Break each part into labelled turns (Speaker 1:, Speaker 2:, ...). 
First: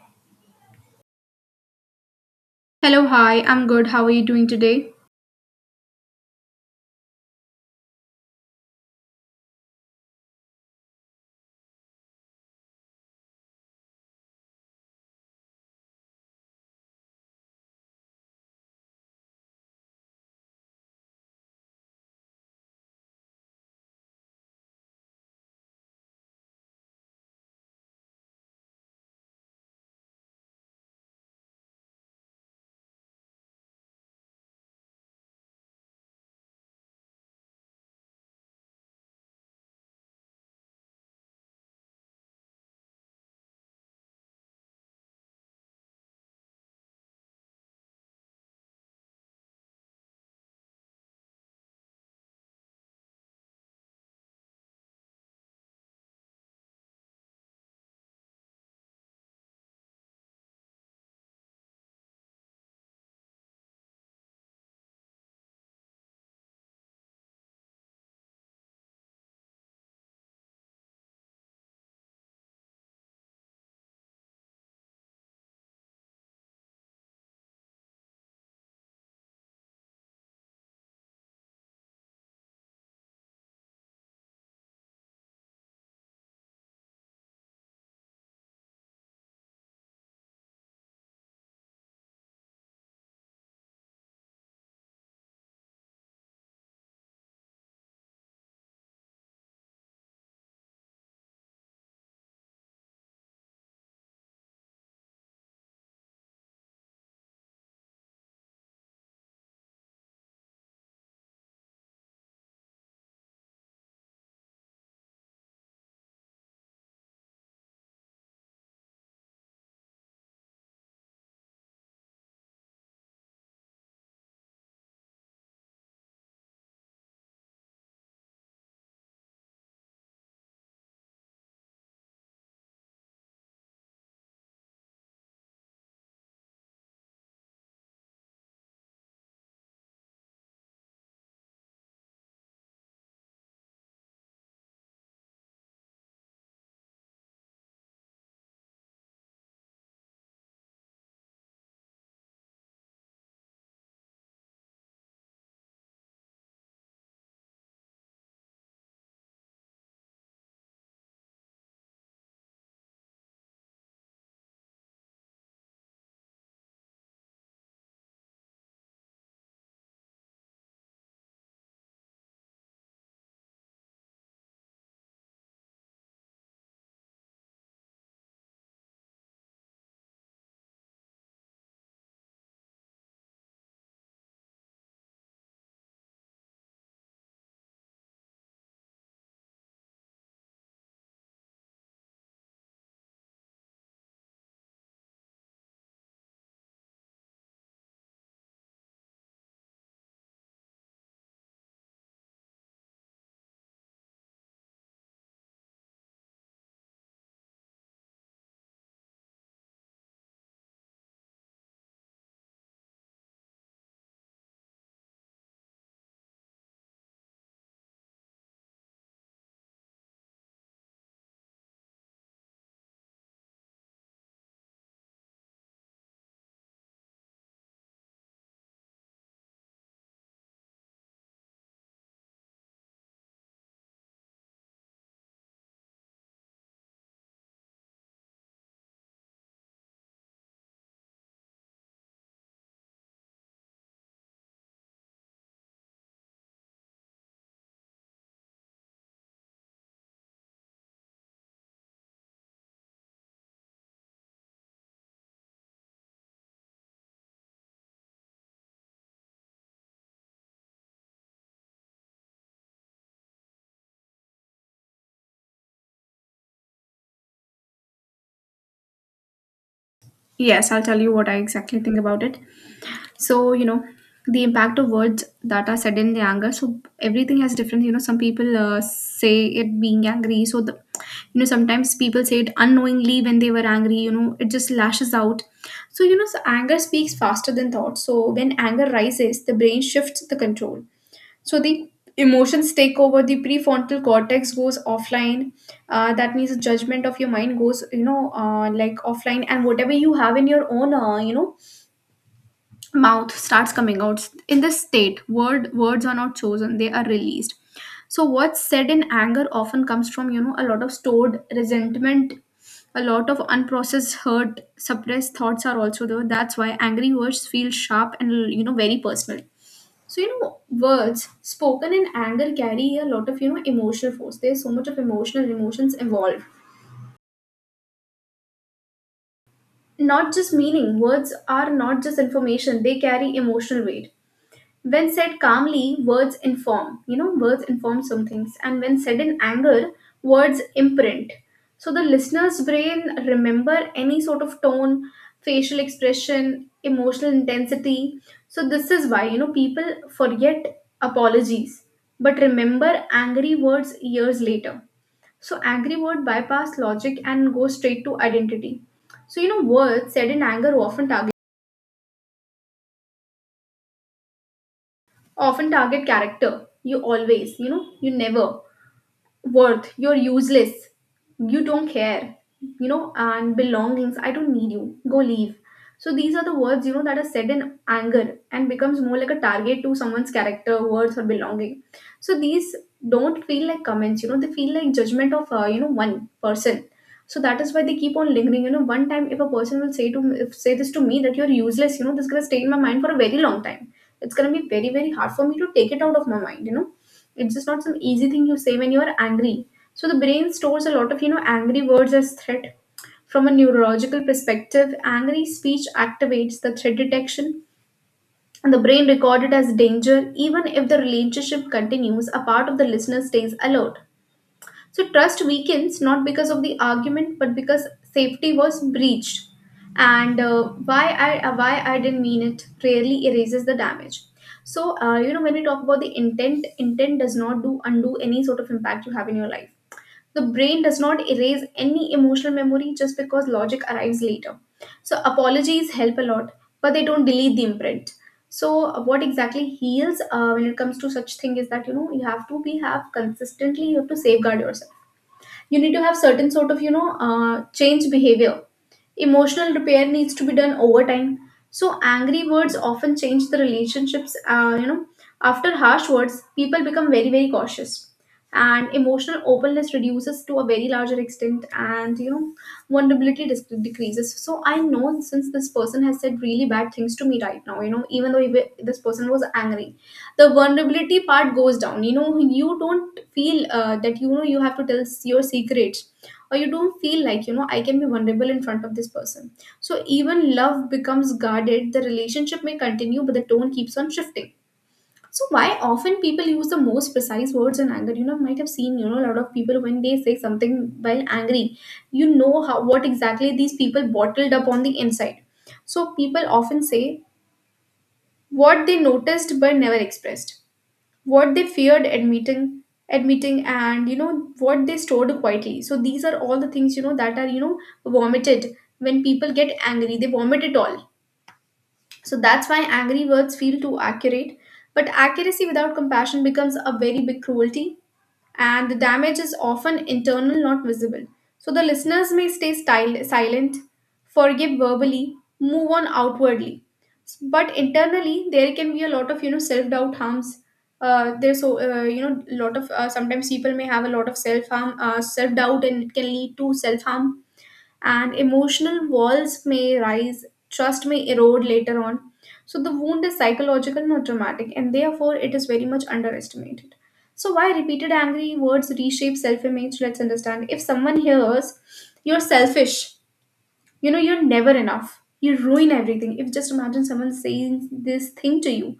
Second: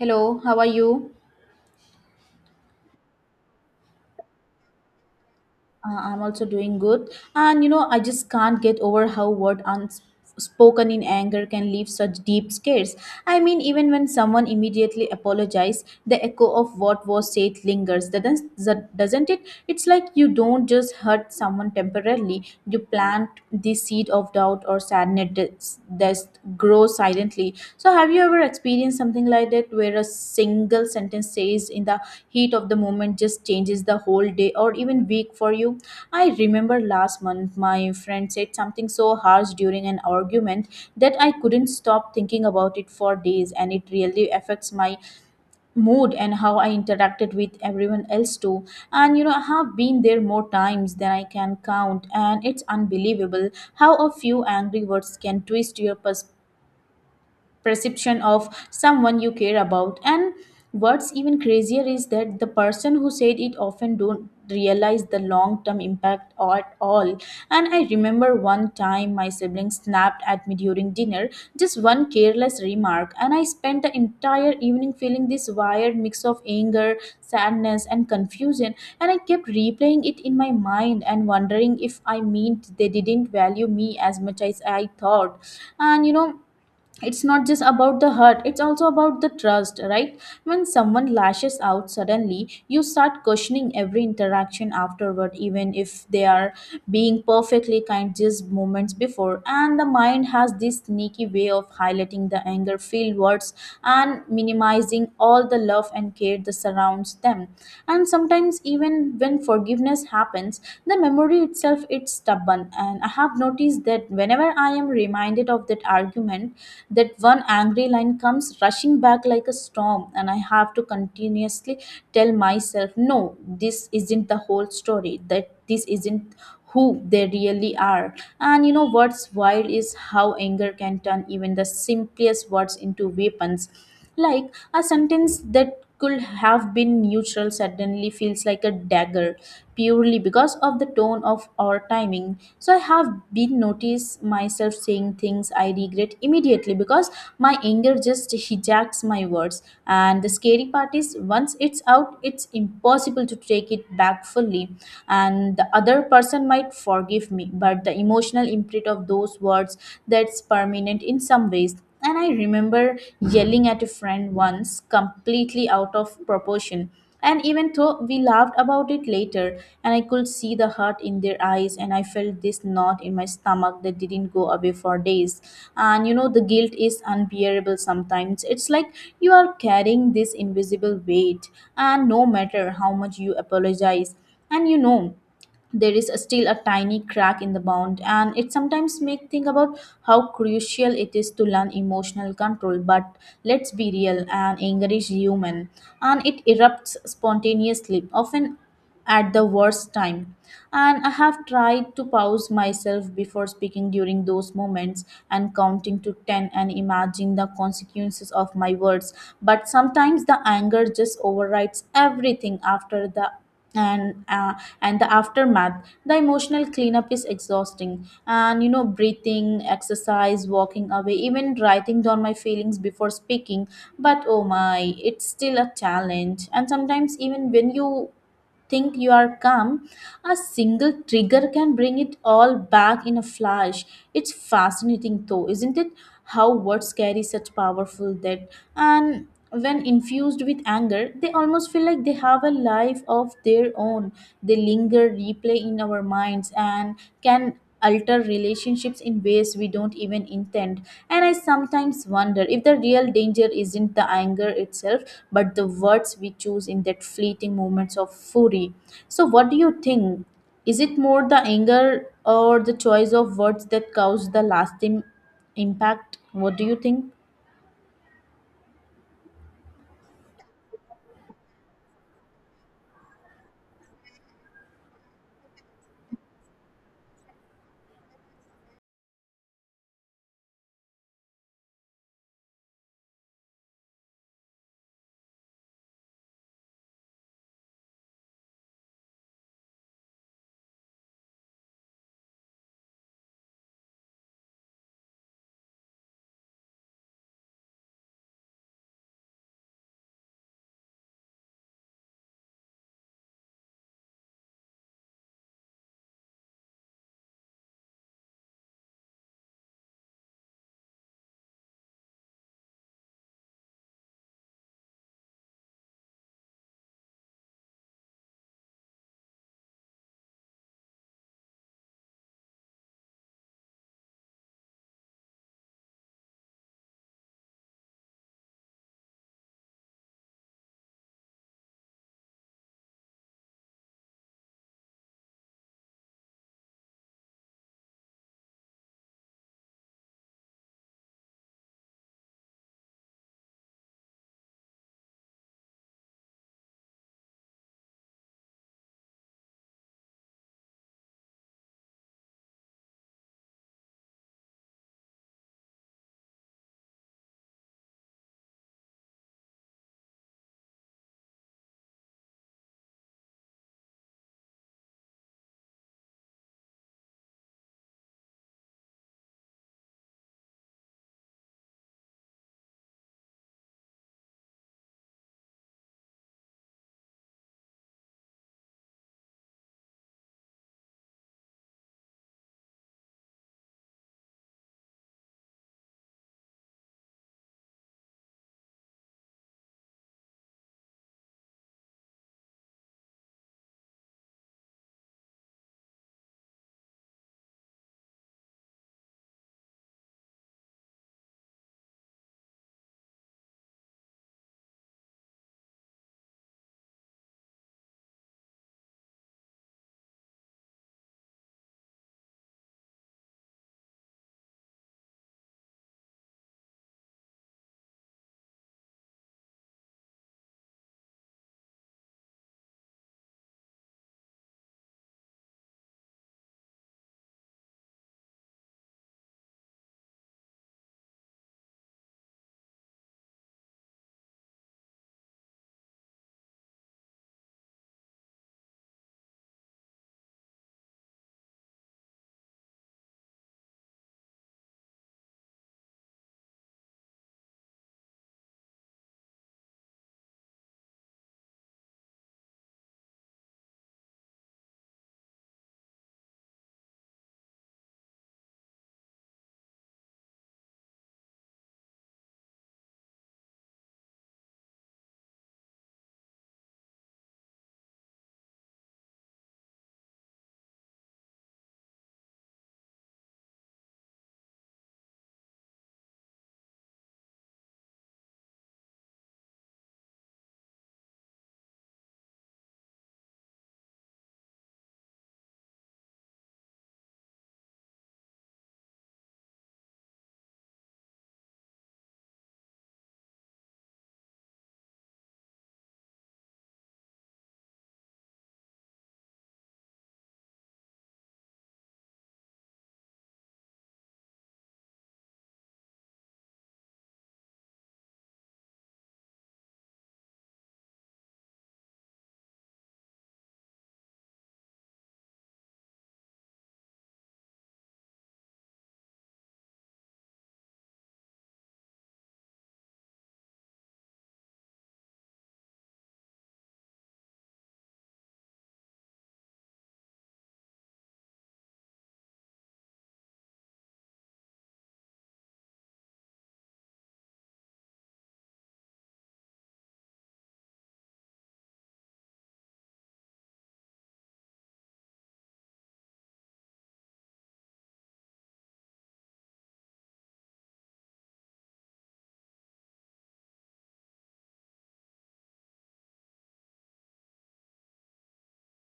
Speaker 1: Hello, how are you?
Speaker 2: Hello, hi, I'm good. How are you doing today?
Speaker 1: I'm also doing good. And you know, I just can't get over how word unspoken in anger can leave such deep scars. I mean, even when someone immediately apologizes, the echo of what was said lingers. Doesn't it? It's like you don't just hurt someone temporarily. You plant the seed of doubt or sadness. Does just grow silently. So, have you ever experienced something like that, where a single sentence says in the heat of the moment just changes the whole day or even week for you? I remember last month my friend said something so harsh during an argument that I couldn't stop thinking about it for days, and it really affects my mood and how I interacted with everyone else too. And you know, I have been there more times than I can count, and it's unbelievable how a few angry words can twist your perspective, perception of someone you care about. And what's even crazier is that the person who said it often don't realize the long term impact or at all. And I remember one time my sibling snapped at me during dinner, just one careless remark, and I spent the entire evening feeling this wired mix of anger, sadness, and confusion. And I kept replaying it in my mind and wondering if I meant they didn't value me as much as I thought. And you know, it's not just about the hurt, it's also about the trust, right? When someone lashes out suddenly, you start questioning every interaction afterward, even if they are being perfectly kind just moments before. And the mind has this sneaky way of highlighting the anger filled words and minimizing all the love and care that surrounds them. And sometimes even when forgiveness happens, the memory itself, it's stubborn. And I have noticed that whenever I am reminded of that argument, that one angry line comes rushing back like a storm, and I have to continuously tell myself no, this isn't the whole story, that this isn't who they really are. And you know what's wild is how anger can turn even the simplest words into weapons. Like, a sentence that could have been neutral suddenly feels like a dagger, purely because of the tone of our timing. So I have been noticed myself saying things I regret immediately because my anger just hijacks my words. And the scary part is, once it's out, it's impossible to take it back fully. And the other person might forgive me, but the emotional imprint of those words, that's permanent in some ways. And I remember yelling at a friend once, completely out of proportion. And even though we laughed about it later, and I could see the hurt in their eyes, and I felt this knot in my stomach that didn't go away for days. And you know, the guilt is unbearable sometimes. It's like you are carrying this invisible weight, and no matter how much you apologize, and you know, there is still a tiny crack in the bond. And it sometimes make think about how crucial it is to learn emotional control, but let's be real and encourage human, and it erupts spontaneously often at the worst time. And I have tried to pause myself before speaking during those moments, and counting to 10 and imagine the consequences of my words. But sometimes the anger just overrides everything after the and uh, and the aftermath, the emotional cleanup is exhausting. And you know, breathing exercise, walking away, even writing down my feelings before speaking, but oh my, it's still a challenge. And sometimes even when you think you are calm, a single trigger can bring it all back in a flash. It's fascinating, though, isn't it? How words carry such powerful depth. And when infused with anger, they almost feel like they have a life of their own. They linger, replay in our minds, and can alter relationships in ways we don't even intend. And I sometimes wonder if the real danger isn't the anger itself, but the words we choose in that fleeting moments of fury. So, what do you think? Is it more the anger or the choice of words that cause the lasting impact? What do you think?
Speaker 2: Yes, I'll tell you what I exactly think about it. So, you know, the impact of words that are said in the anger. So, everything has different, you know, some people say it being angry. You know, sometimes people say it unknowingly when they were angry, you know, it just lashes out. So anger speaks faster than thought. So, when anger rises, the brain shifts the control. So the emotions take over. The prefrontal cortex goes offline, that means the judgment of your mind goes, you know, like offline, and whatever you have in your own, you know, mouth starts coming out. In this state words are not chosen, they are released. So what's said in anger often comes from, you know, a lot of stored resentment, a lot of unprocessed hurt. Suppressed thoughts are also there. That's why angry words feel sharp and, you know, very personal. So, you know, words spoken in anger carry a lot of, you know, emotional force. There's so much of emotional emotions involved. Not just meaning. Words are not just information, they carry emotional weight. When said calmly, words inform. You know, words inform some things. And when said in anger, words imprint. So the listener's brain remember any sort of tone, facial expression, emotional intensity. So this is why, you know, people forget apologies but remember angry words years later. So angry word bypass logic and go straight to identity. So you know words said in anger often target character. You always, you know, you never worth, you're useless, you don't care, you know, and belongings, I don't need you, go, leave. So these are the words, you know, that are said in anger, and becomes more like a target to someone's character, words, or belonging. So these don't feel like comments, you know, they feel like judgment of, you know, one person. So that is why they keep on lingering. You know, one time if a person will say to, if, say this to me that you're useless, you know, this is going to stay in my mind for a very long time. It's going to be very hard for me to take it out of my mind, you know. It's just not some easy thing you say when you're angry. So the brain stores a lot of, you know, angry words as threat. From a neurological perspective, angry speech activates the threat detection, and the brain recorded as danger. Even if the relationship continues, a part of the listener stays alert. So trust weakens, not because of the argument, but because safety was breached. And why I didn't mean it rarely erases the damage. So you know, when we talk about the intent, does not do undo any sort of impact you have in your life. The brain does not erase any emotional memory just because logic arrives later. So apologies help a lot, but they don't delete the imprint. So what exactly heals, when it comes to such thing, is that, you know, you have to be have consistently, you have to safeguard yourself. You need to have certain sort of, you know, change behavior. Emotional repair needs to be done over time. So angry words often change the relationships. You know, after harsh words, people become very cautious, and emotional openness reduces to a very larger extent, and, you know, decreases. So I know since this person has said really bad things to me right now, you know, this person was angry, the vulnerability part goes down. You know, you don't feel, that, you know, you have to tell your secrets, or you don't feel like, you know, I can be vulnerable in front of this person. So even love becomes guarded. The relationship may continue but the tone keeps on shifting. So why often people use the most precise words in anger? You know, might have seen, you know, a lot of people when they say something while angry, you know how, what exactly these people bottled up on the inside. So people often say what they noticed but never expressed, what they feared admitting, and, you know, what they stored quietly. So these are all the things, you know, that are, you know, vomited. When people get angry they vomit it all. So that's why angry words feel too accurate, but accuracy without compassion becomes a very big cruelty. And the damage is often internal, not visible. So the listeners may stay silent, forgive verbally, move on outwardly, but internally there can be a lot of, you know, self doubt harms. There's so You know, lot of, sometimes people may have a lot of self harm, self doubt, and it can lead to self harm, and emotional walls may rise, trust may erode later on. So the wound is psychological, not traumatic, and therefore it is very much underestimated. So, why repeated angry words reshape self image? Let's understand. If someone hears, you're selfish, you know, you're never enough, you ruin everything. If just imagine someone saying this thing to you,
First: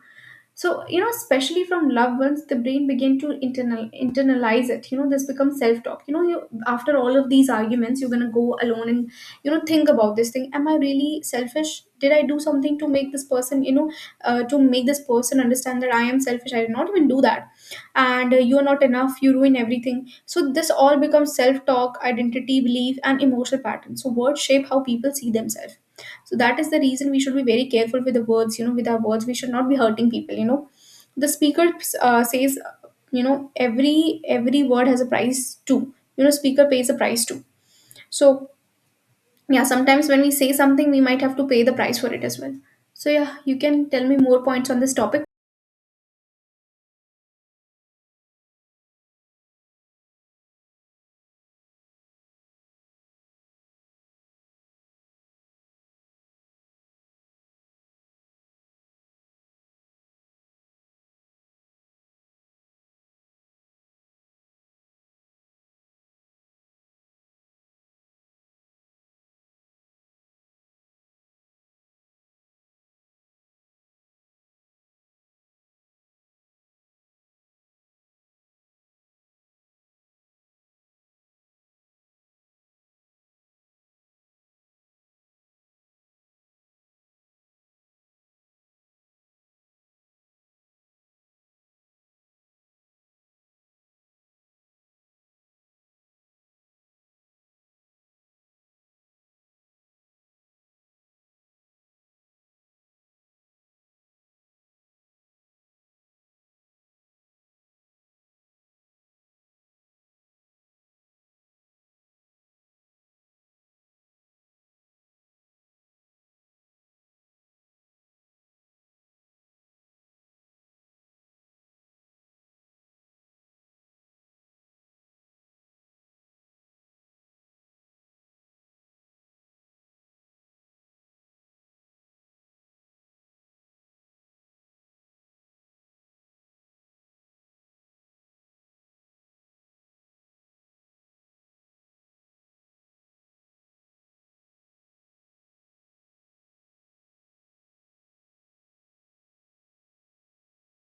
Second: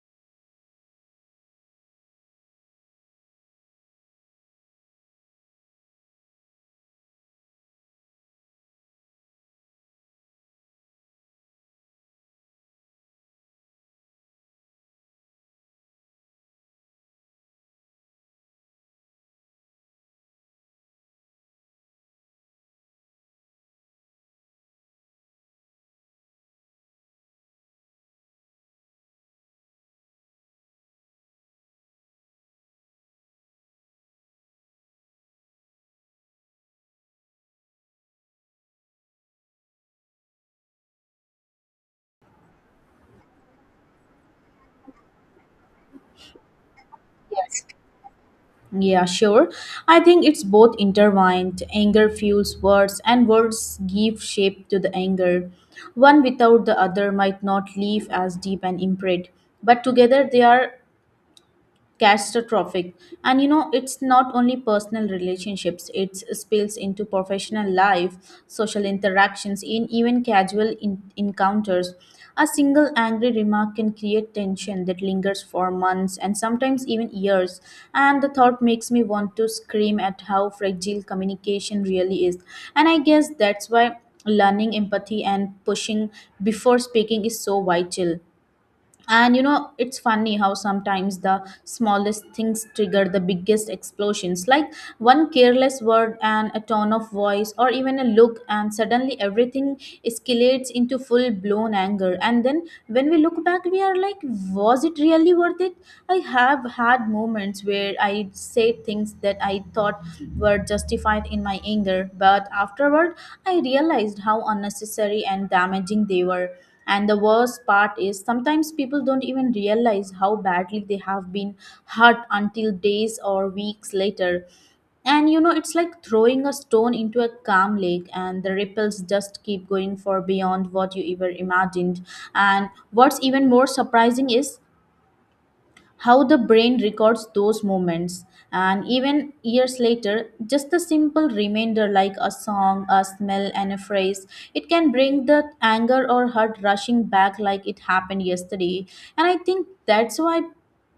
Speaker 2: so you know, especially from loved ones, the brain began to internalize it. You know, this becomes self talk. You know, you, after all of these arguments, you're going to go alone, and you know, think about this thing. Am I really selfish? Did I do something to make this person, you know, to make this person understand that I am selfish? I did not even do that. And you are not enough, you ruin everything. So this all becomes self talk, identity belief, and emotional patterns. So words shape how people see themselves. So that is the reason we should be very careful with the words, you know, with our words we should not be hurting people, you know. The speaker, says, you know, every every word has a price too. You know, speaker pays a price too. So yeah, sometimes when we say something we might have to pay the price for it as well. So yeah, you can tell me more points on this topic.
Speaker 1: Yeah, sure. I think it's both intertwined. Anger fuels words, and words give shape to the anger. One without the other might not leave as deep an imprint, but together they are catastrophic. And you know, it's not only personal relationships, it spills into professional life, social interactions, in even casual encounters. A single angry remark can create tension that lingers for months and sometimes even years. And the thought makes me want to scream at how fragile communication really is. And I guess that's why learning empathy and pushing before speaking is so vital. And you know, it's funny how sometimes the smallest things trigger the biggest explosions. Like, one careless word and a tone of voice, or even a look, and suddenly everything escalates into full blown anger. And then when we look back, we are like, was it really worth it? I have had moments where I said things that I thought were justified in my anger, but afterward, I realized how unnecessary and damaging they were. And the worst part is, sometimes people don't even realize how badly they have been hurt until days or weeks later. And you know, it's like throwing a stone into a calm lake, and the ripples just keep going for beyond what you ever imagined. And what's even more surprising is how the brain records those moments. And even years later, just a simple reminder, like a song, a smell, and a phrase, it can bring the anger or hurt rushing back like it happened yesterday. And I think that's why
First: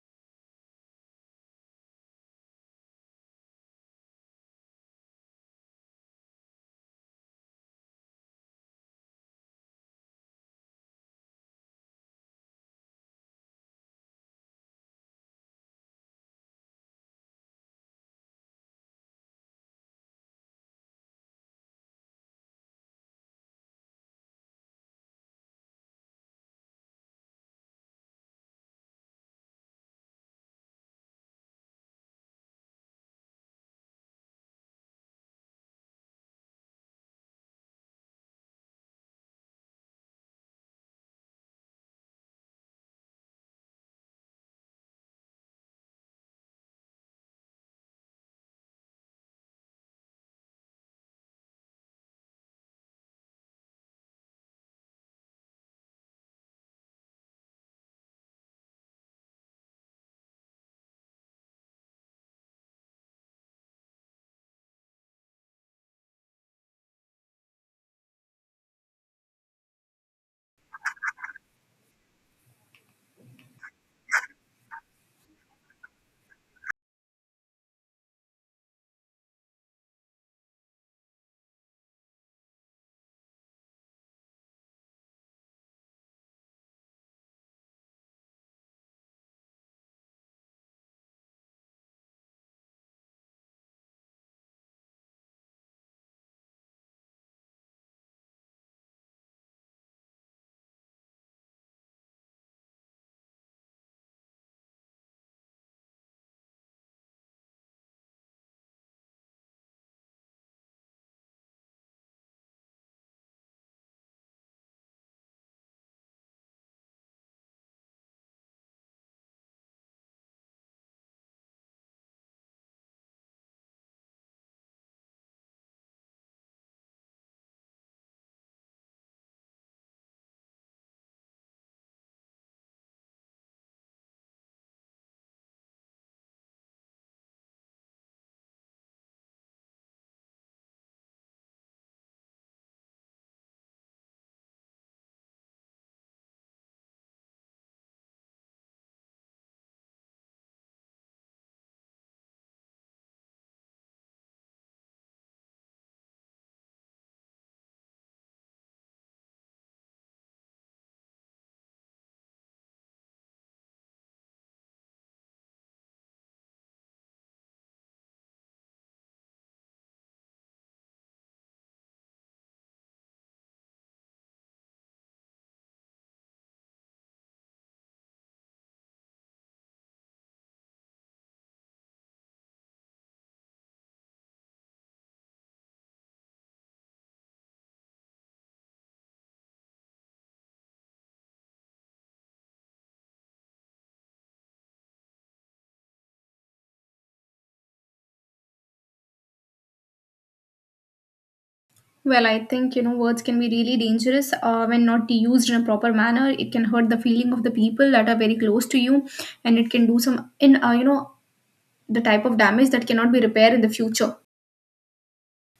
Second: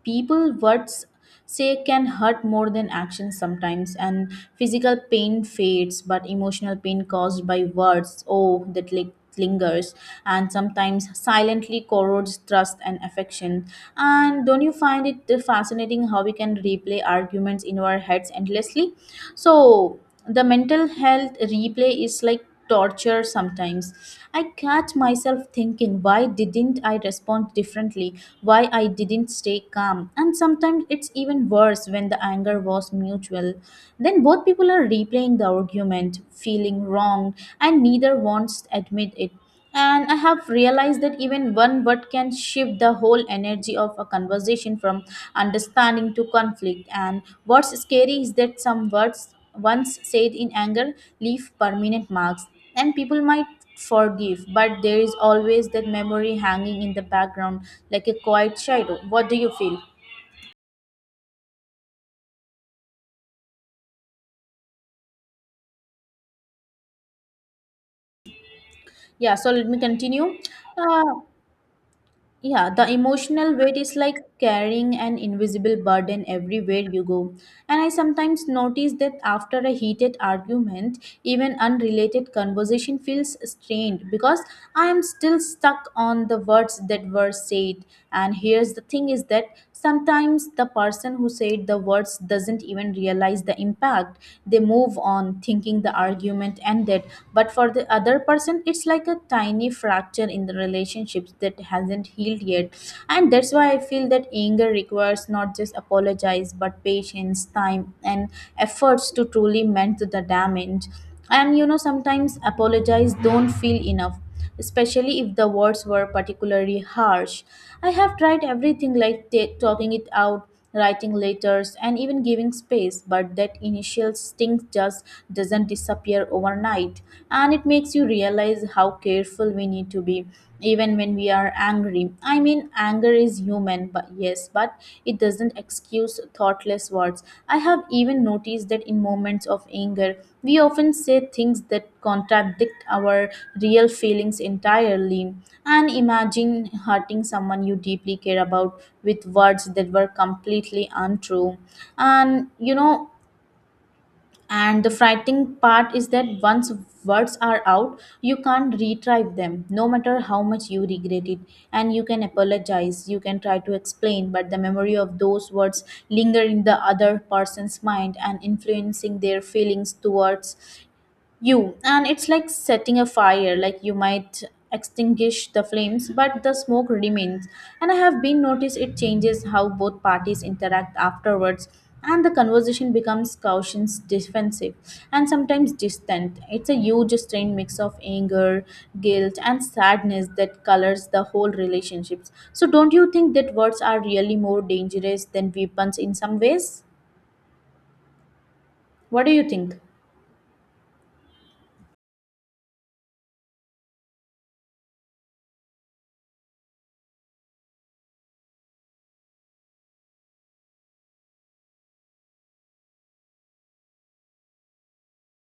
Speaker 1: people words say can hurt more than action sometimes. And physical pain fades, but emotional pain caused by words, oh, that lingers, and sometimes silently corrodes trust and affection. And don't you find it fascinating how we can replay arguments in our heads endlessly? So the mental health replay is like torture sometimes. I catch myself thinking, why didn't I respond differently? Why I didn't stay calm? And sometimes it's even worse when the anger was mutual. Then both people are replaying the argument, feeling wronged, and neither wants to admit it. And I have realized that even one word can shift the whole energy of a conversation from understanding to conflict. And what's scary is that some words once said in anger leave permanent marks, and people might forgive, but there is always that memory hanging in the background like a quiet shadow. What do you feel? Yeah, so let me continue. Uh, Yeah, the emotional weight is like carrying an invisible burden everywhere you go. And I sometimes notice that after a heated argument, even unrelated conversation feels strained because I am still stuck on the words that were said. And here's the thing is that, sometimes the person who said the words doesn't even realize the impact. They move on thinking the argument ended, but for the other person, it's like a tiny fracture in the relationships that hasn't healed yet. And that's why I feel that anger requires not just apologize but patience, time, and efforts to truly mend the damage. And you know, sometimes apologize don't feel enough, especially if the words were particularly harsh. I have tried everything, like talking it out, writing letters, and even giving space, but that initial sting just doesn't disappear overnight. And it makes you realize how careful we need to be even when we are angry. I mean, anger is human, but yes, but it doesn't excuse thoughtless words. I have even noticed that in moments of anger, we often say things that contradict our real feelings entirely. And imagine hurting someone you deeply care about with words that were completely untrue. And you know, and the frightening part is that once words are out, you can't retrieve them, no matter how much you regret it. And you can apologize, you can try to explain, but the memory of those words linger in the other person's mind and influencing their feelings towards you. And it's like setting a fire, like you might extinguish the flames, but the smoke remains. And I have been noticed it changes how both parties interact afterwards, and the conversation becomes cautious, defensive, and sometimes distant. It's a huge strained mix of anger, guilt, and sadness that colors the whole relationships. So, don't you think that words are really more dangerous than weapons in some ways? What do you think?
Speaker 2: Well, I think, you know, words can be really dangerous, when not used in a proper manner. It can hurt the feeling of the people that are very close to you, and it can do some in, you know, the type of damage that cannot be repaired in the future.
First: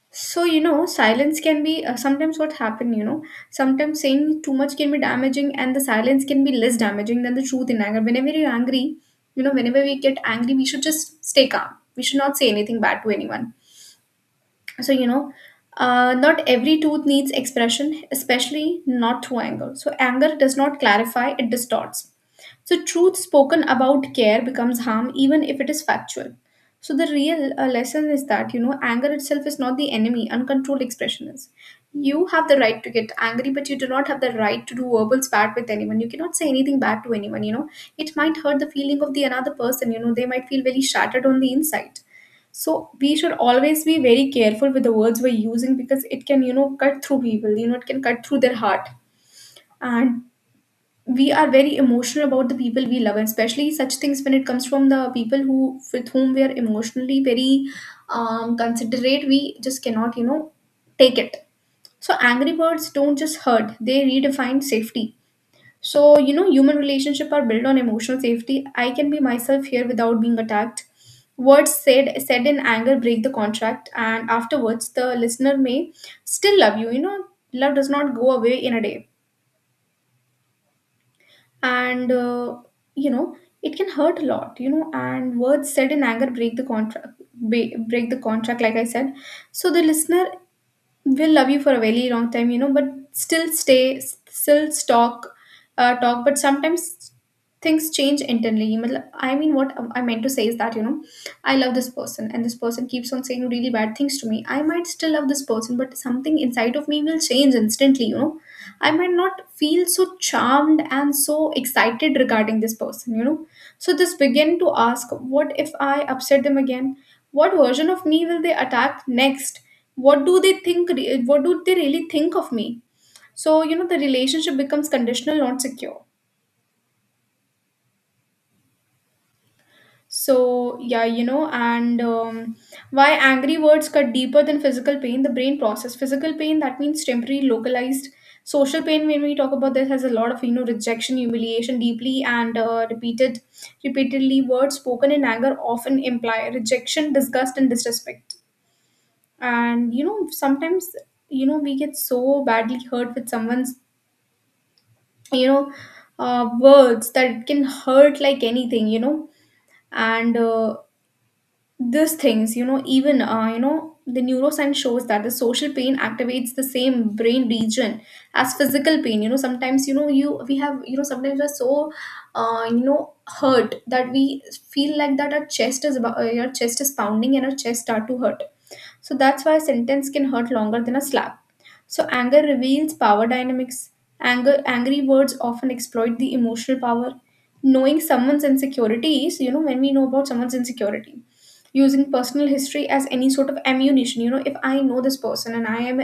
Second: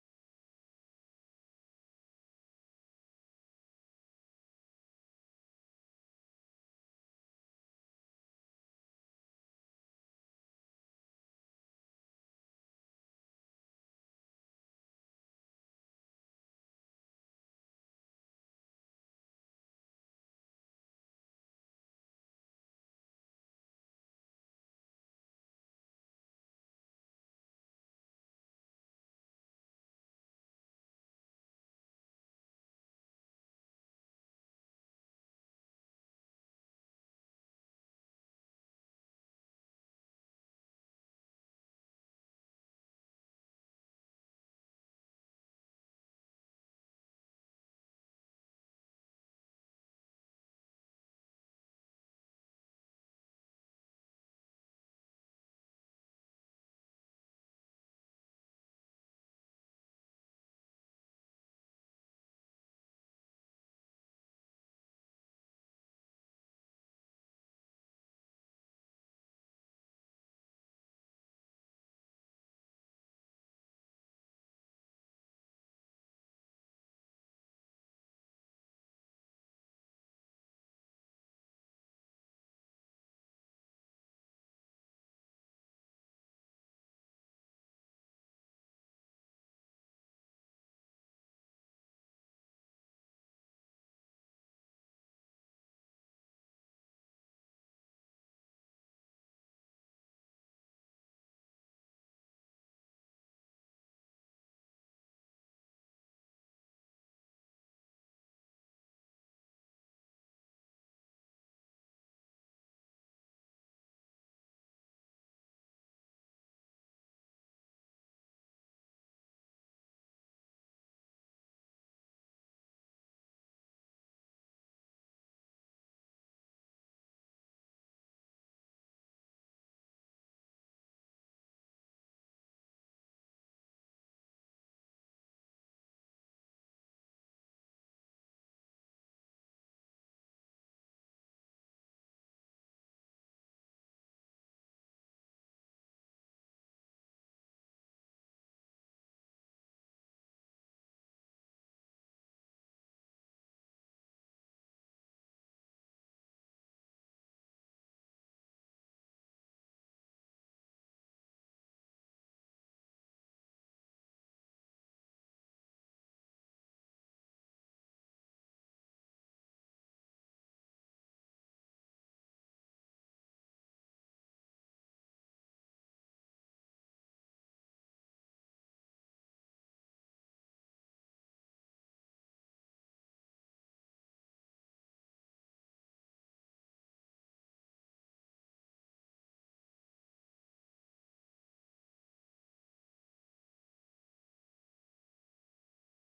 Speaker 2: So, you know, silence can be, sometimes what happen, you know, sometimes saying too much can be damaging, and the silence can be less damaging than the truth in anger. Whenever you're angry, you know, whenever we get angry, we should just stay calm. We should not say anything bad to anyone. So you know, not every tooth needs expression, especially not through anger. So anger does not clarify, it distorts. So truth spoken about care becomes harm even if it is factual. So the real lesson is that, you know, anger itself is not the enemy, uncontrolled expression is. You have the right to get angry but you do not have the right to do verbal spat with anyone. You cannot say anything bad to anyone, you know, it might hurt the feeling of the another person, you know, they might feel very shattered on the inside. So we should always be very careful with the words we're using, because it can, you know, cut through people, you know, it can cut through their heart. And we are very emotional about the people we love, and especially such things when it comes from the people who with whom we are emotionally very considerate, we just cannot, you know, take it. So angry birds don't just hurt, they redefine safety. So, you know, human relationships are built on emotional safety. I can be myself here without being attacked. Words said in anger break the contract, and afterwards the listener may still love you. You know, love does not go away in a day, and you know, it can hurt a lot. You know, and words said in anger break the contract, break the contract. Like I said, so the listener will love you for a very long time, you know, but still talk but sometimes things change internally I mean what I meant to say is that, you know, I love this person and this person keeps on saying really bad things to me. I might still love this person, but something inside of me will change instantly, you know. I might not feel so charmed and so excited regarding this person, you know, so this begin to ask, what if I upset them again? What version of me will they attack next? What do they think, what do they really think of me? So, you know, the relationship becomes conditional, not secure. So yeah, you know, and why angry words cut deeper than physical pain. The brain process physical pain, that means temporary, localized. Social pain, when we talk about this, has a lot of, you know, rejection, humiliation, deeply and repeatedly words spoken in anger often imply rejection, disgust, and disrespect. And you know, sometimes, you know, we get so badly hurt with someone's, you know, words that can hurt like anything, you know. And these things, you know, even you know, the neuroscience shows that the social pain activates the same brain region as physical pain. You know, sometimes, you know, you we have, you know, sometimes we're so you know, hurt that we feel like that our chest is pounding and our chest start to hurt. So that's why a sentence can hurt longer than a slap. So anger reveals power dynamics. Angry words often exploit the emotional power. Knowing someone's insecurities, you know, when we know about someone's insecurity, using personal history as any sort of ammunition. You know, if I know this person and I am,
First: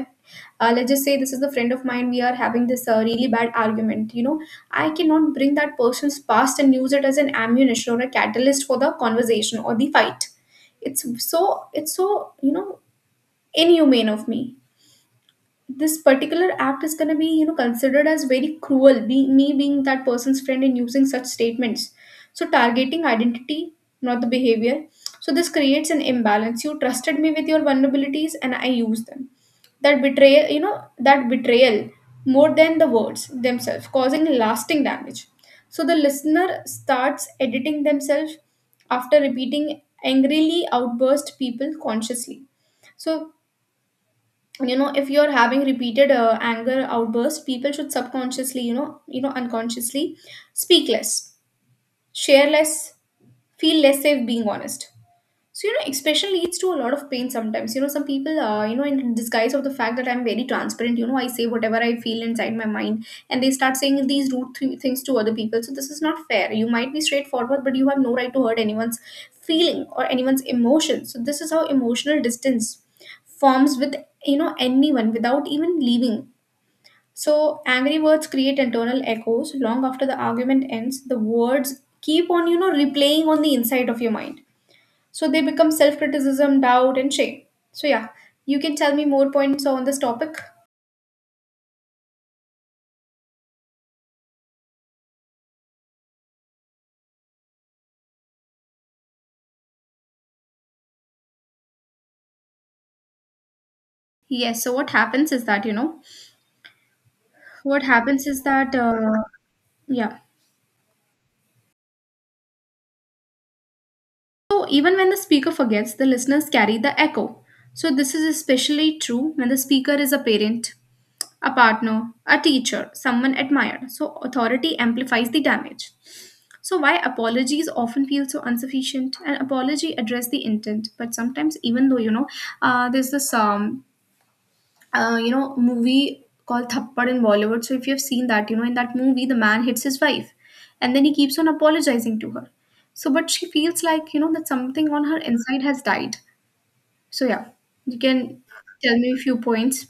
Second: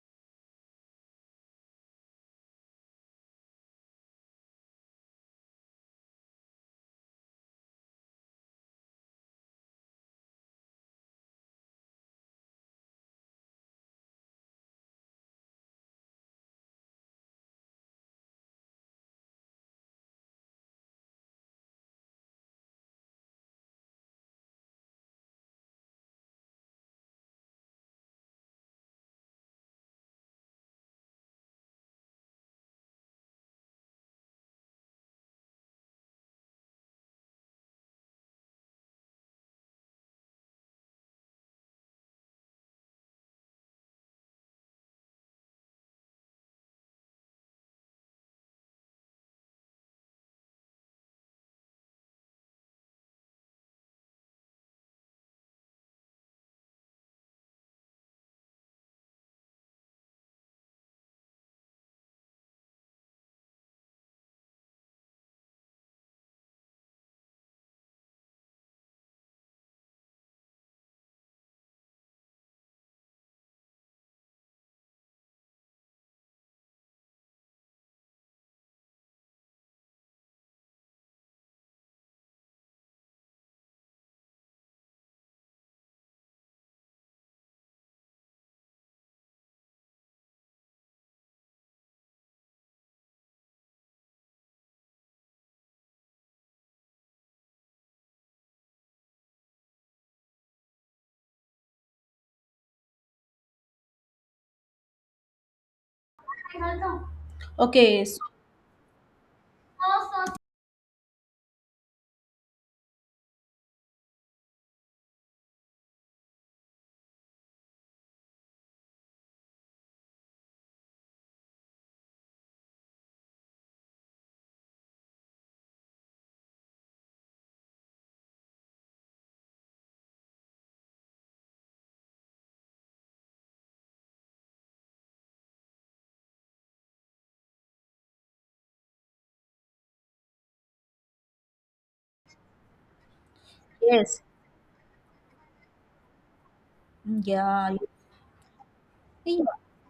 Speaker 2: let's just say this is a friend of mine, we are having this really bad argument. You know, I cannot bring that person's past and use it as an ammunition or a catalyst for the conversation or the fight. It's so, you know, inhumane of me. This particular act is going to be, you know, considered as very cruel, me being that person's friend and using such statements. So targeting identity, not the behavior. So this creates an imbalance. You trusted me with your vulnerabilities and I use them. That betrayal, you know, that betrayal, more than the words themselves, causing lasting damage. So the listener starts editing themselves. After repeating angrily outburst, people consciously. So you know, if you're having repeated anger outbursts, people should subconsciously, you know, unconsciously speak less, share less, feel less safe being honest. So, you know, expression leads to a lot of pain sometimes. You know, some people, you know, in disguise of the fact that I'm very transparent, you know, I say whatever I feel inside my mind and they start saying these rude things to other people. So, this is not fair. You might be straightforward, but you have no right to hurt anyone's feeling or anyone's emotion. So, this is how emotional distance forms with, you know, anyone without even leaving. So, angry words create internal echoes. Long after the argument ends, the words keep on, you know, replaying on the inside of your mind, so they become self criticism, doubt, and shame. So, yeah, you can tell me more points on this topic. Yes, so what happens is that, you know, what
Speaker 1: Okay, so
Speaker 2: happens is that, yeah. So even when the speaker forgets, the listeners carry the echo. So this is especially true when the speaker is a parent, a partner, a teacher, someone admired. So authority amplifies the damage. So why apologies often feel so insufficient? An apology address the intent, but sometimes even though, you know, there's this you know, movie called Thappad in Bollywood. So if you have seen that, you know, in that movie, the man hits his wife and then he keeps on apologizing to her. So, but she feels like, you
Speaker 1: yes,
Speaker 2: know, that something on her inside has died. So, yeah,
Speaker 1: yeah.
Speaker 2: you can tell me a few
Speaker 1: Yeah.
Speaker 2: points.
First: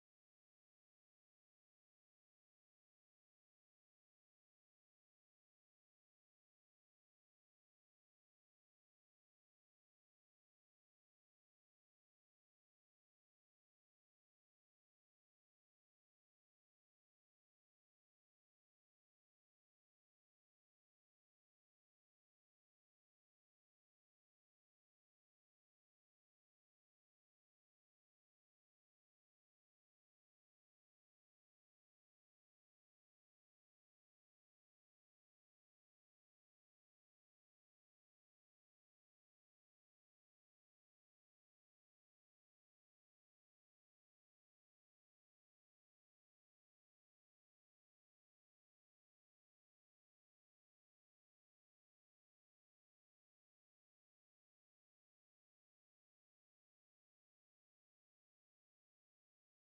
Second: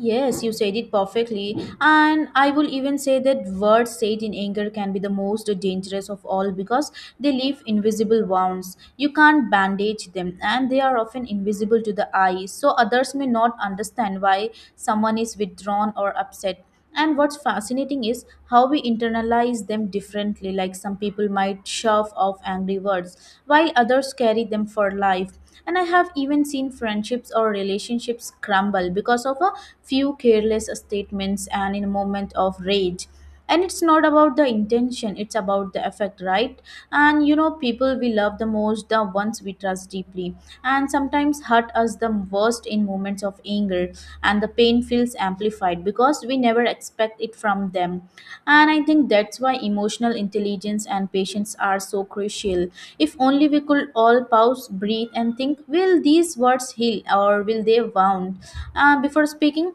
Speaker 1: Yes, you said it perfectly. And I will even say that words said in anger can be the most dangerous of all because they leave invisible wounds. You can't bandage them, and they are often invisible to the eye, so others may not understand why someone is withdrawn or upset. And what's fascinating is how we internalize them differently. Like, some people might shove off angry words, while others carry them for life. And I have even seen friendships or relationships crumble because of a few careless statements and in a moment of rage. And it's not about the intention, it's about the effect, right? And people we love the most, the ones we trust deeply, and sometimes hurt us the worst in moments of anger, and the pain feels amplified because we never expect it from them. And I think that's why emotional intelligence and patience are so crucial. If only we could all pause, breathe, and think, will these words heal or will they wound, before speaking.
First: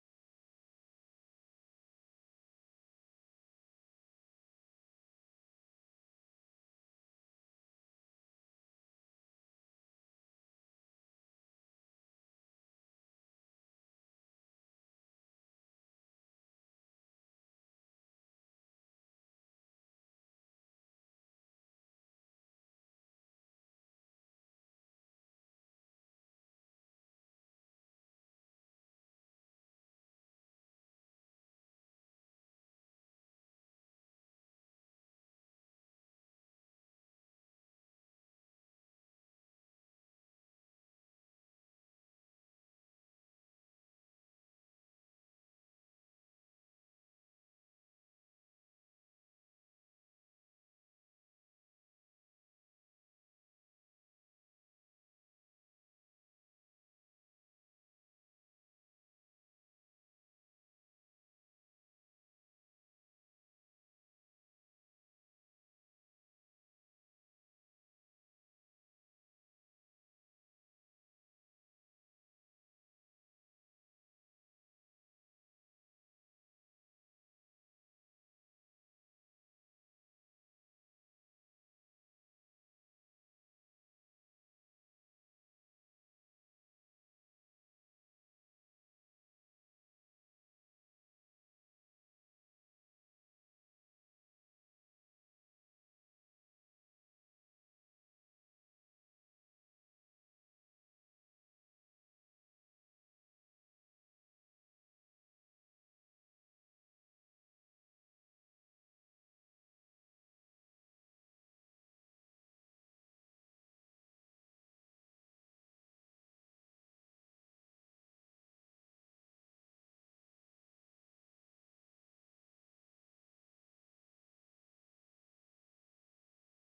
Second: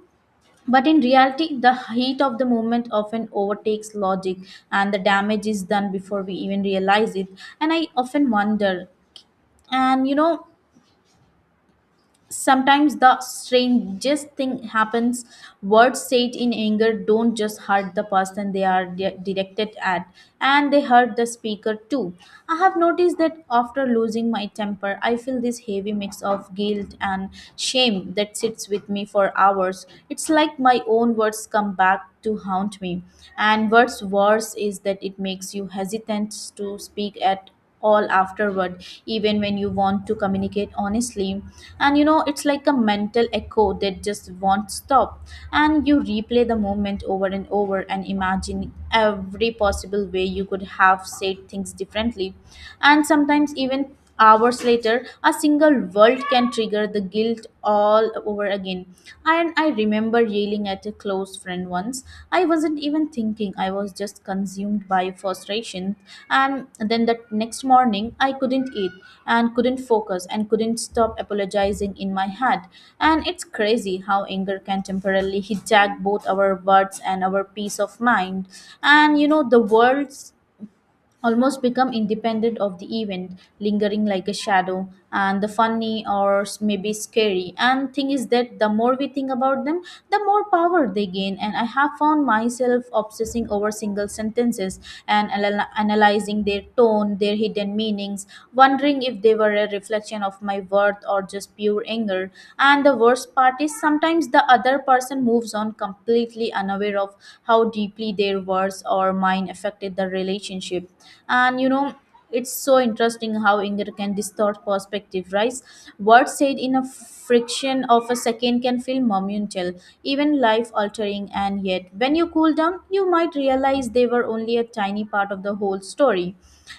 Speaker 1: But in reality, the heat of the moment often overtakes logic, and the damage is done before we even realize it. And I often wonder, and sometimes the strangest thing happens. Words said in anger don't just hurt the person they are directed at, and they hurt the speaker too. I have noticed that after losing my temper, I feel this heavy mix of guilt and shame that sits with me for hours. It's like my own words come back to haunt me. And what's worse is that it makes you hesitant to speak at all afterward, even when you want to communicate honestly. And it's like a mental echo that just won't stop, and you replay the moment over and over, and imagine every possible way you could have said things differently. And sometimes even hours later, a single word can trigger the guilt all over again. And I remember yelling at a close friend once. I wasn't even thinking, I was just consumed by frustration. And then the next morning, I couldn't eat and couldn't focus and couldn't stop apologizing in my head. And it's crazy how anger can temporarily hijack both our words and our peace of mind. And the words almost become independent of the event, lingering like a shadow, and the funny or maybe scary. And thing is that the more we think about them, the more power they gain. And I have found myself obsessing over single sentences and analyzing their tone, their hidden meanings, wondering if they were a reflection of my worth or just pure anger. And the worst part is sometimes the other person moves on completely unaware of how deeply their words or mine affected the relationship. And it's so interesting how anger can distort perspective, right? Words said in a friction of a second can feel monumental, even life altering, and yet when you cool down you might realize they were only a tiny part of the whole story.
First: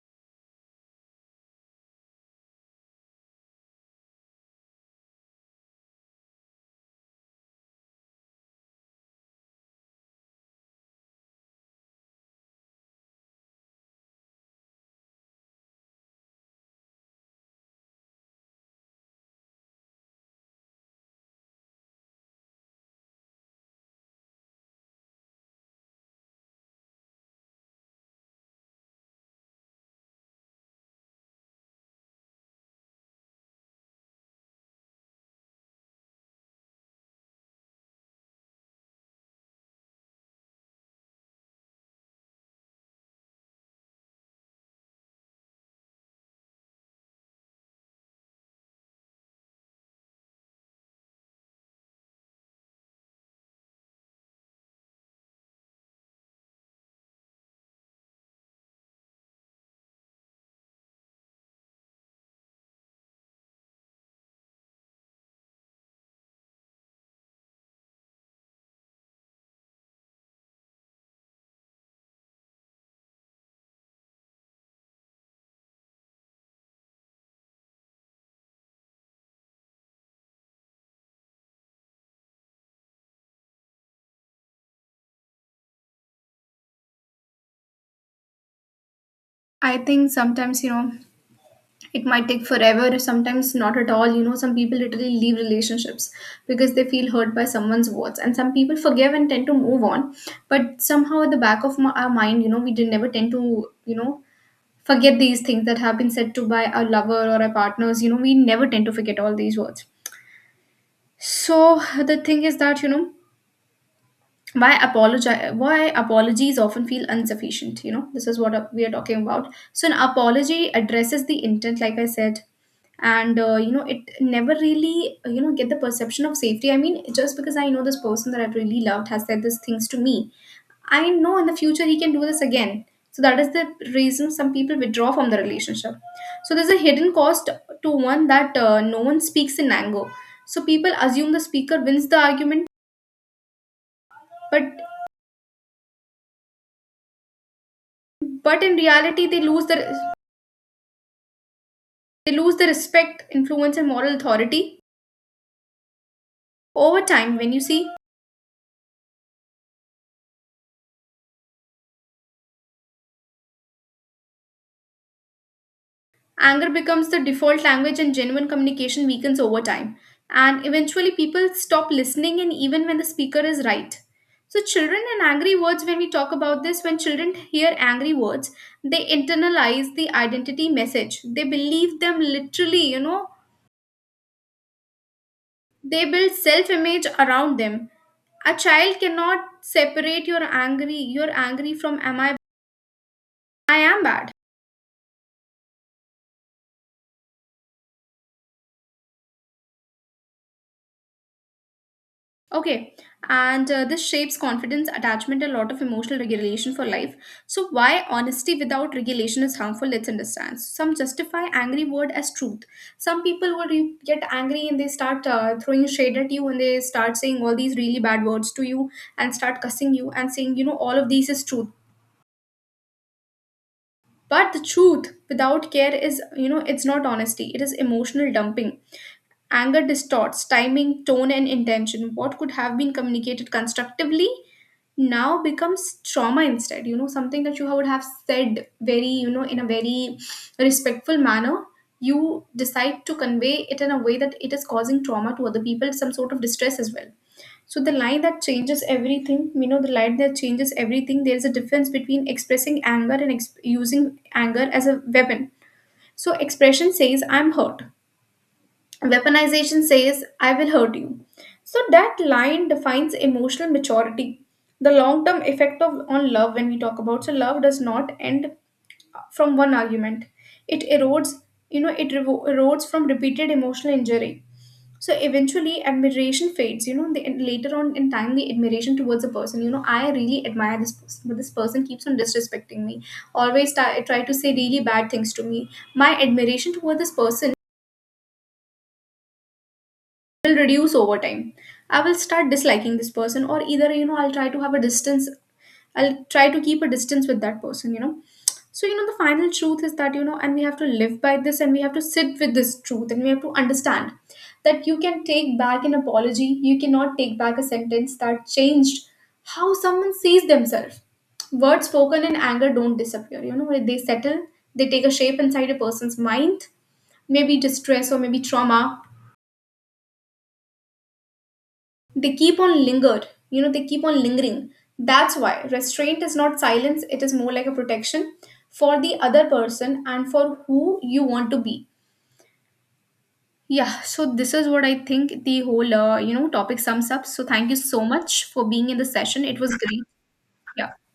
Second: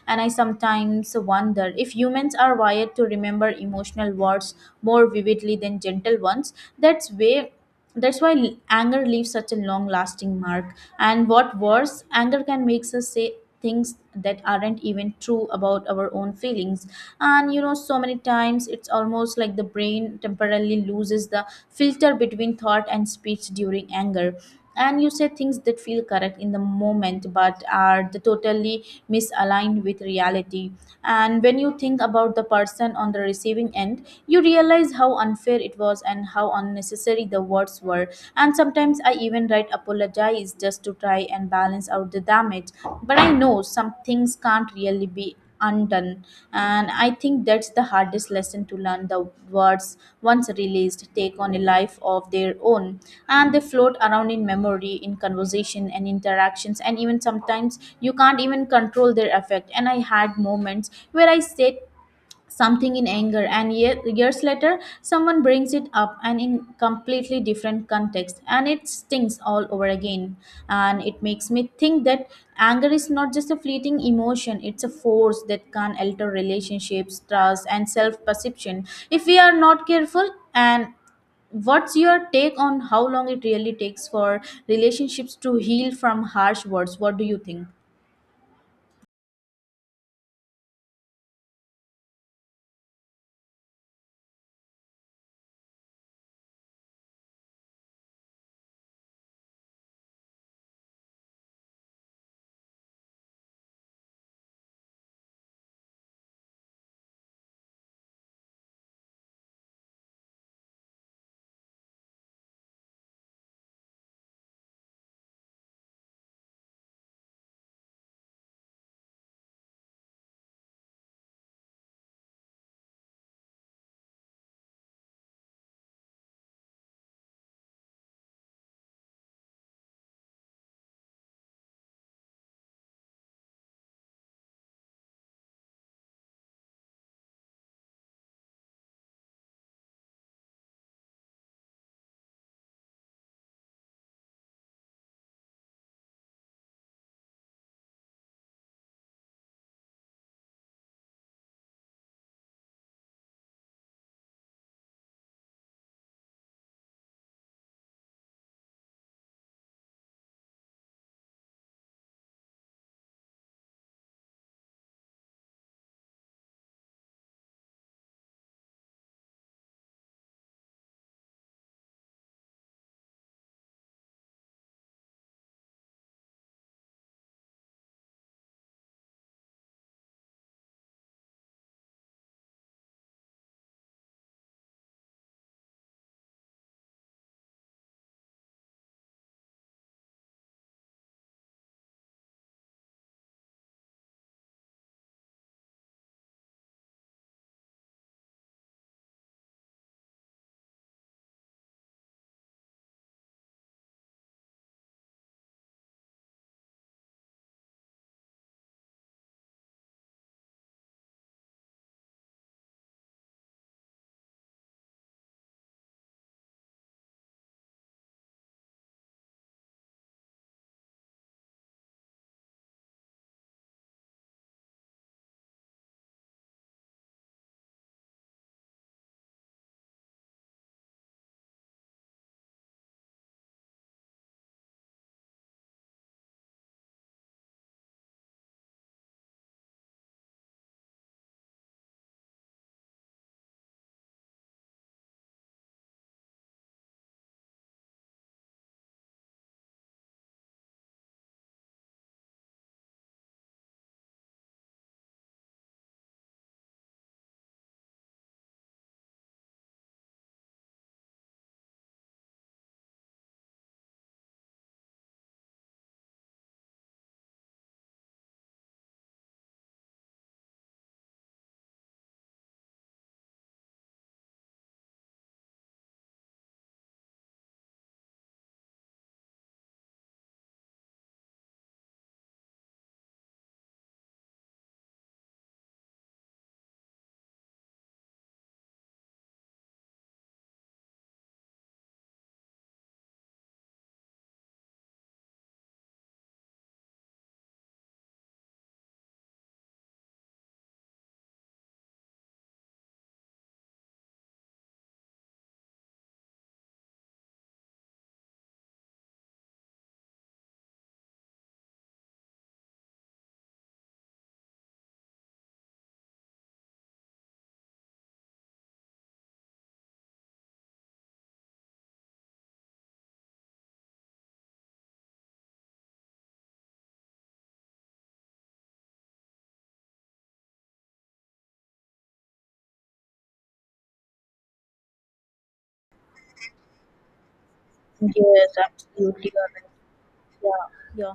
Speaker 1: And I sometimes wonder if humans are wired to remember emotional words more vividly than gentle ones. that's way that's why anger leaves such a long lasting mark. And what worse, anger can make us say things that aren't even true about our own feelings. And so many times it's almost like the brain temporarily loses the filter between thought and speech during anger, and you say things that feel correct in the moment but are the totally misaligned with reality. And when you think about the person on the receiving end, you realize how unfair it was and how unnecessary the words were. And sometimes I even write apologize just to try and balance out the damage, but I know some things can't really be undone. And I think that's the hardest lesson to learn, the words once released take on a life of their own, and they float around in memory, in conversation and interactions, and even sometimes you can't even control their effect. And I had moments where I said something in anger and years later someone brings it up and in completely different context and it stings all over again. And it makes me think that anger is not just a fleeting emotion, it's a force that can alter relationships, trust, and self perception if we are not careful. And what's your take on how long it really takes for relationships to heal from harsh words? What do you think?
Speaker 2: I think sometimes, you know, it might take forever, sometimes not at all. You know, some people literally leave relationships because they feel hurt by someone's words. And some people forgive and tend to move on. But somehow, at the back of my, our mind, you know, we did never tend to, you know, forget these things that have been said to by our lover or our partners, you know, we never tend to forget all these words. So the thing is that, you know, why apologize, why apologies often feel insufficient, you know, this is what we are talking about. So an apology addresses the intent, like I said. And you know, it never really, you know, get the perception of safety. I mean, just because I know this person that I really loved has said these things to me, I know in the future he can do this again. So that is the reason some people withdraw from the relationship. So there's a hidden cost to one that, no one speaks in anger. So people assume the speaker wins the argument, but but in reality they lose their, they lose their respect, influence, and moral authority over time. When you see, anger becomes the default language and genuine communication weakens over time, and eventually people stop listening and even when the speaker is right. So children and angry words, when we talk about this, when children hear angry words, they internalize the identity message, they believe them literally, you know, they build self image around them. A child cannot separate your angry from, am I am bad. Okay. And this shapes confidence, attachment, and a lot of emotional regulation for life. So, why honesty without regulation is harmful, let's understand. Some justify angry word as truth. Some people will get angry and they start throwing shade at you and they start saying all these really bad words to you and start cussing you and saying, you know, all of these is truth. But the truth without care is, you know, it's not honesty, it is emotional dumping. Anger distorts timing, tone, and intention. What could have been communicated constructively now becomes trauma instead. You know, something that you would have said very, you know, in a very respectful manner, you decide to convey it in a way that it is causing trauma to other people, some sort of distress as well. So the line that changes everything, you know, the line that changes everything, there's a difference between expressing anger and using anger as a weapon. So expression says, I'm hurt. Weaponization says, I will hurt you. So that line defines emotional maturity. The long term effect of on love when we talk about, so love does not end from one argument. It erodes, you know, it erodes from repeated emotional injury. So eventually admiration fades, you know, the, and later on in time the admiration towards a person, you know, I really admire this person, but this person keeps on disrespecting me, always try to say really bad things to me. My admiration toward this person will reduce over time. I will start disliking this person, or either, you know, I'll try to have a distance, I'll try to keep a distance with that person, you know. So, you know, the final truth is that, you know, and we have to live by this and we have to sit with this truth and we have to understand that you can take back an apology, you cannot take back a sentence that changed how someone sees themselves. Words spoken in anger don't disappear, you know, they settle, they take a shape inside a person's mind, maybe distress or maybe trauma. They keep on lingered, you know, they keep on lingering. That's why restraint is not silence, it is more like a protection for the other person and for who you want to be. Yeah, so this is what I think the whole, you know, topic sums up. So thank you so much
Speaker 1: Yes,
Speaker 2: for being in the
Speaker 1: absolutely. You're
Speaker 2: session. It
Speaker 1: right.
Speaker 2: was great.
Speaker 1: Yeah,
Speaker 2: Yeah.
Speaker 1: yeah.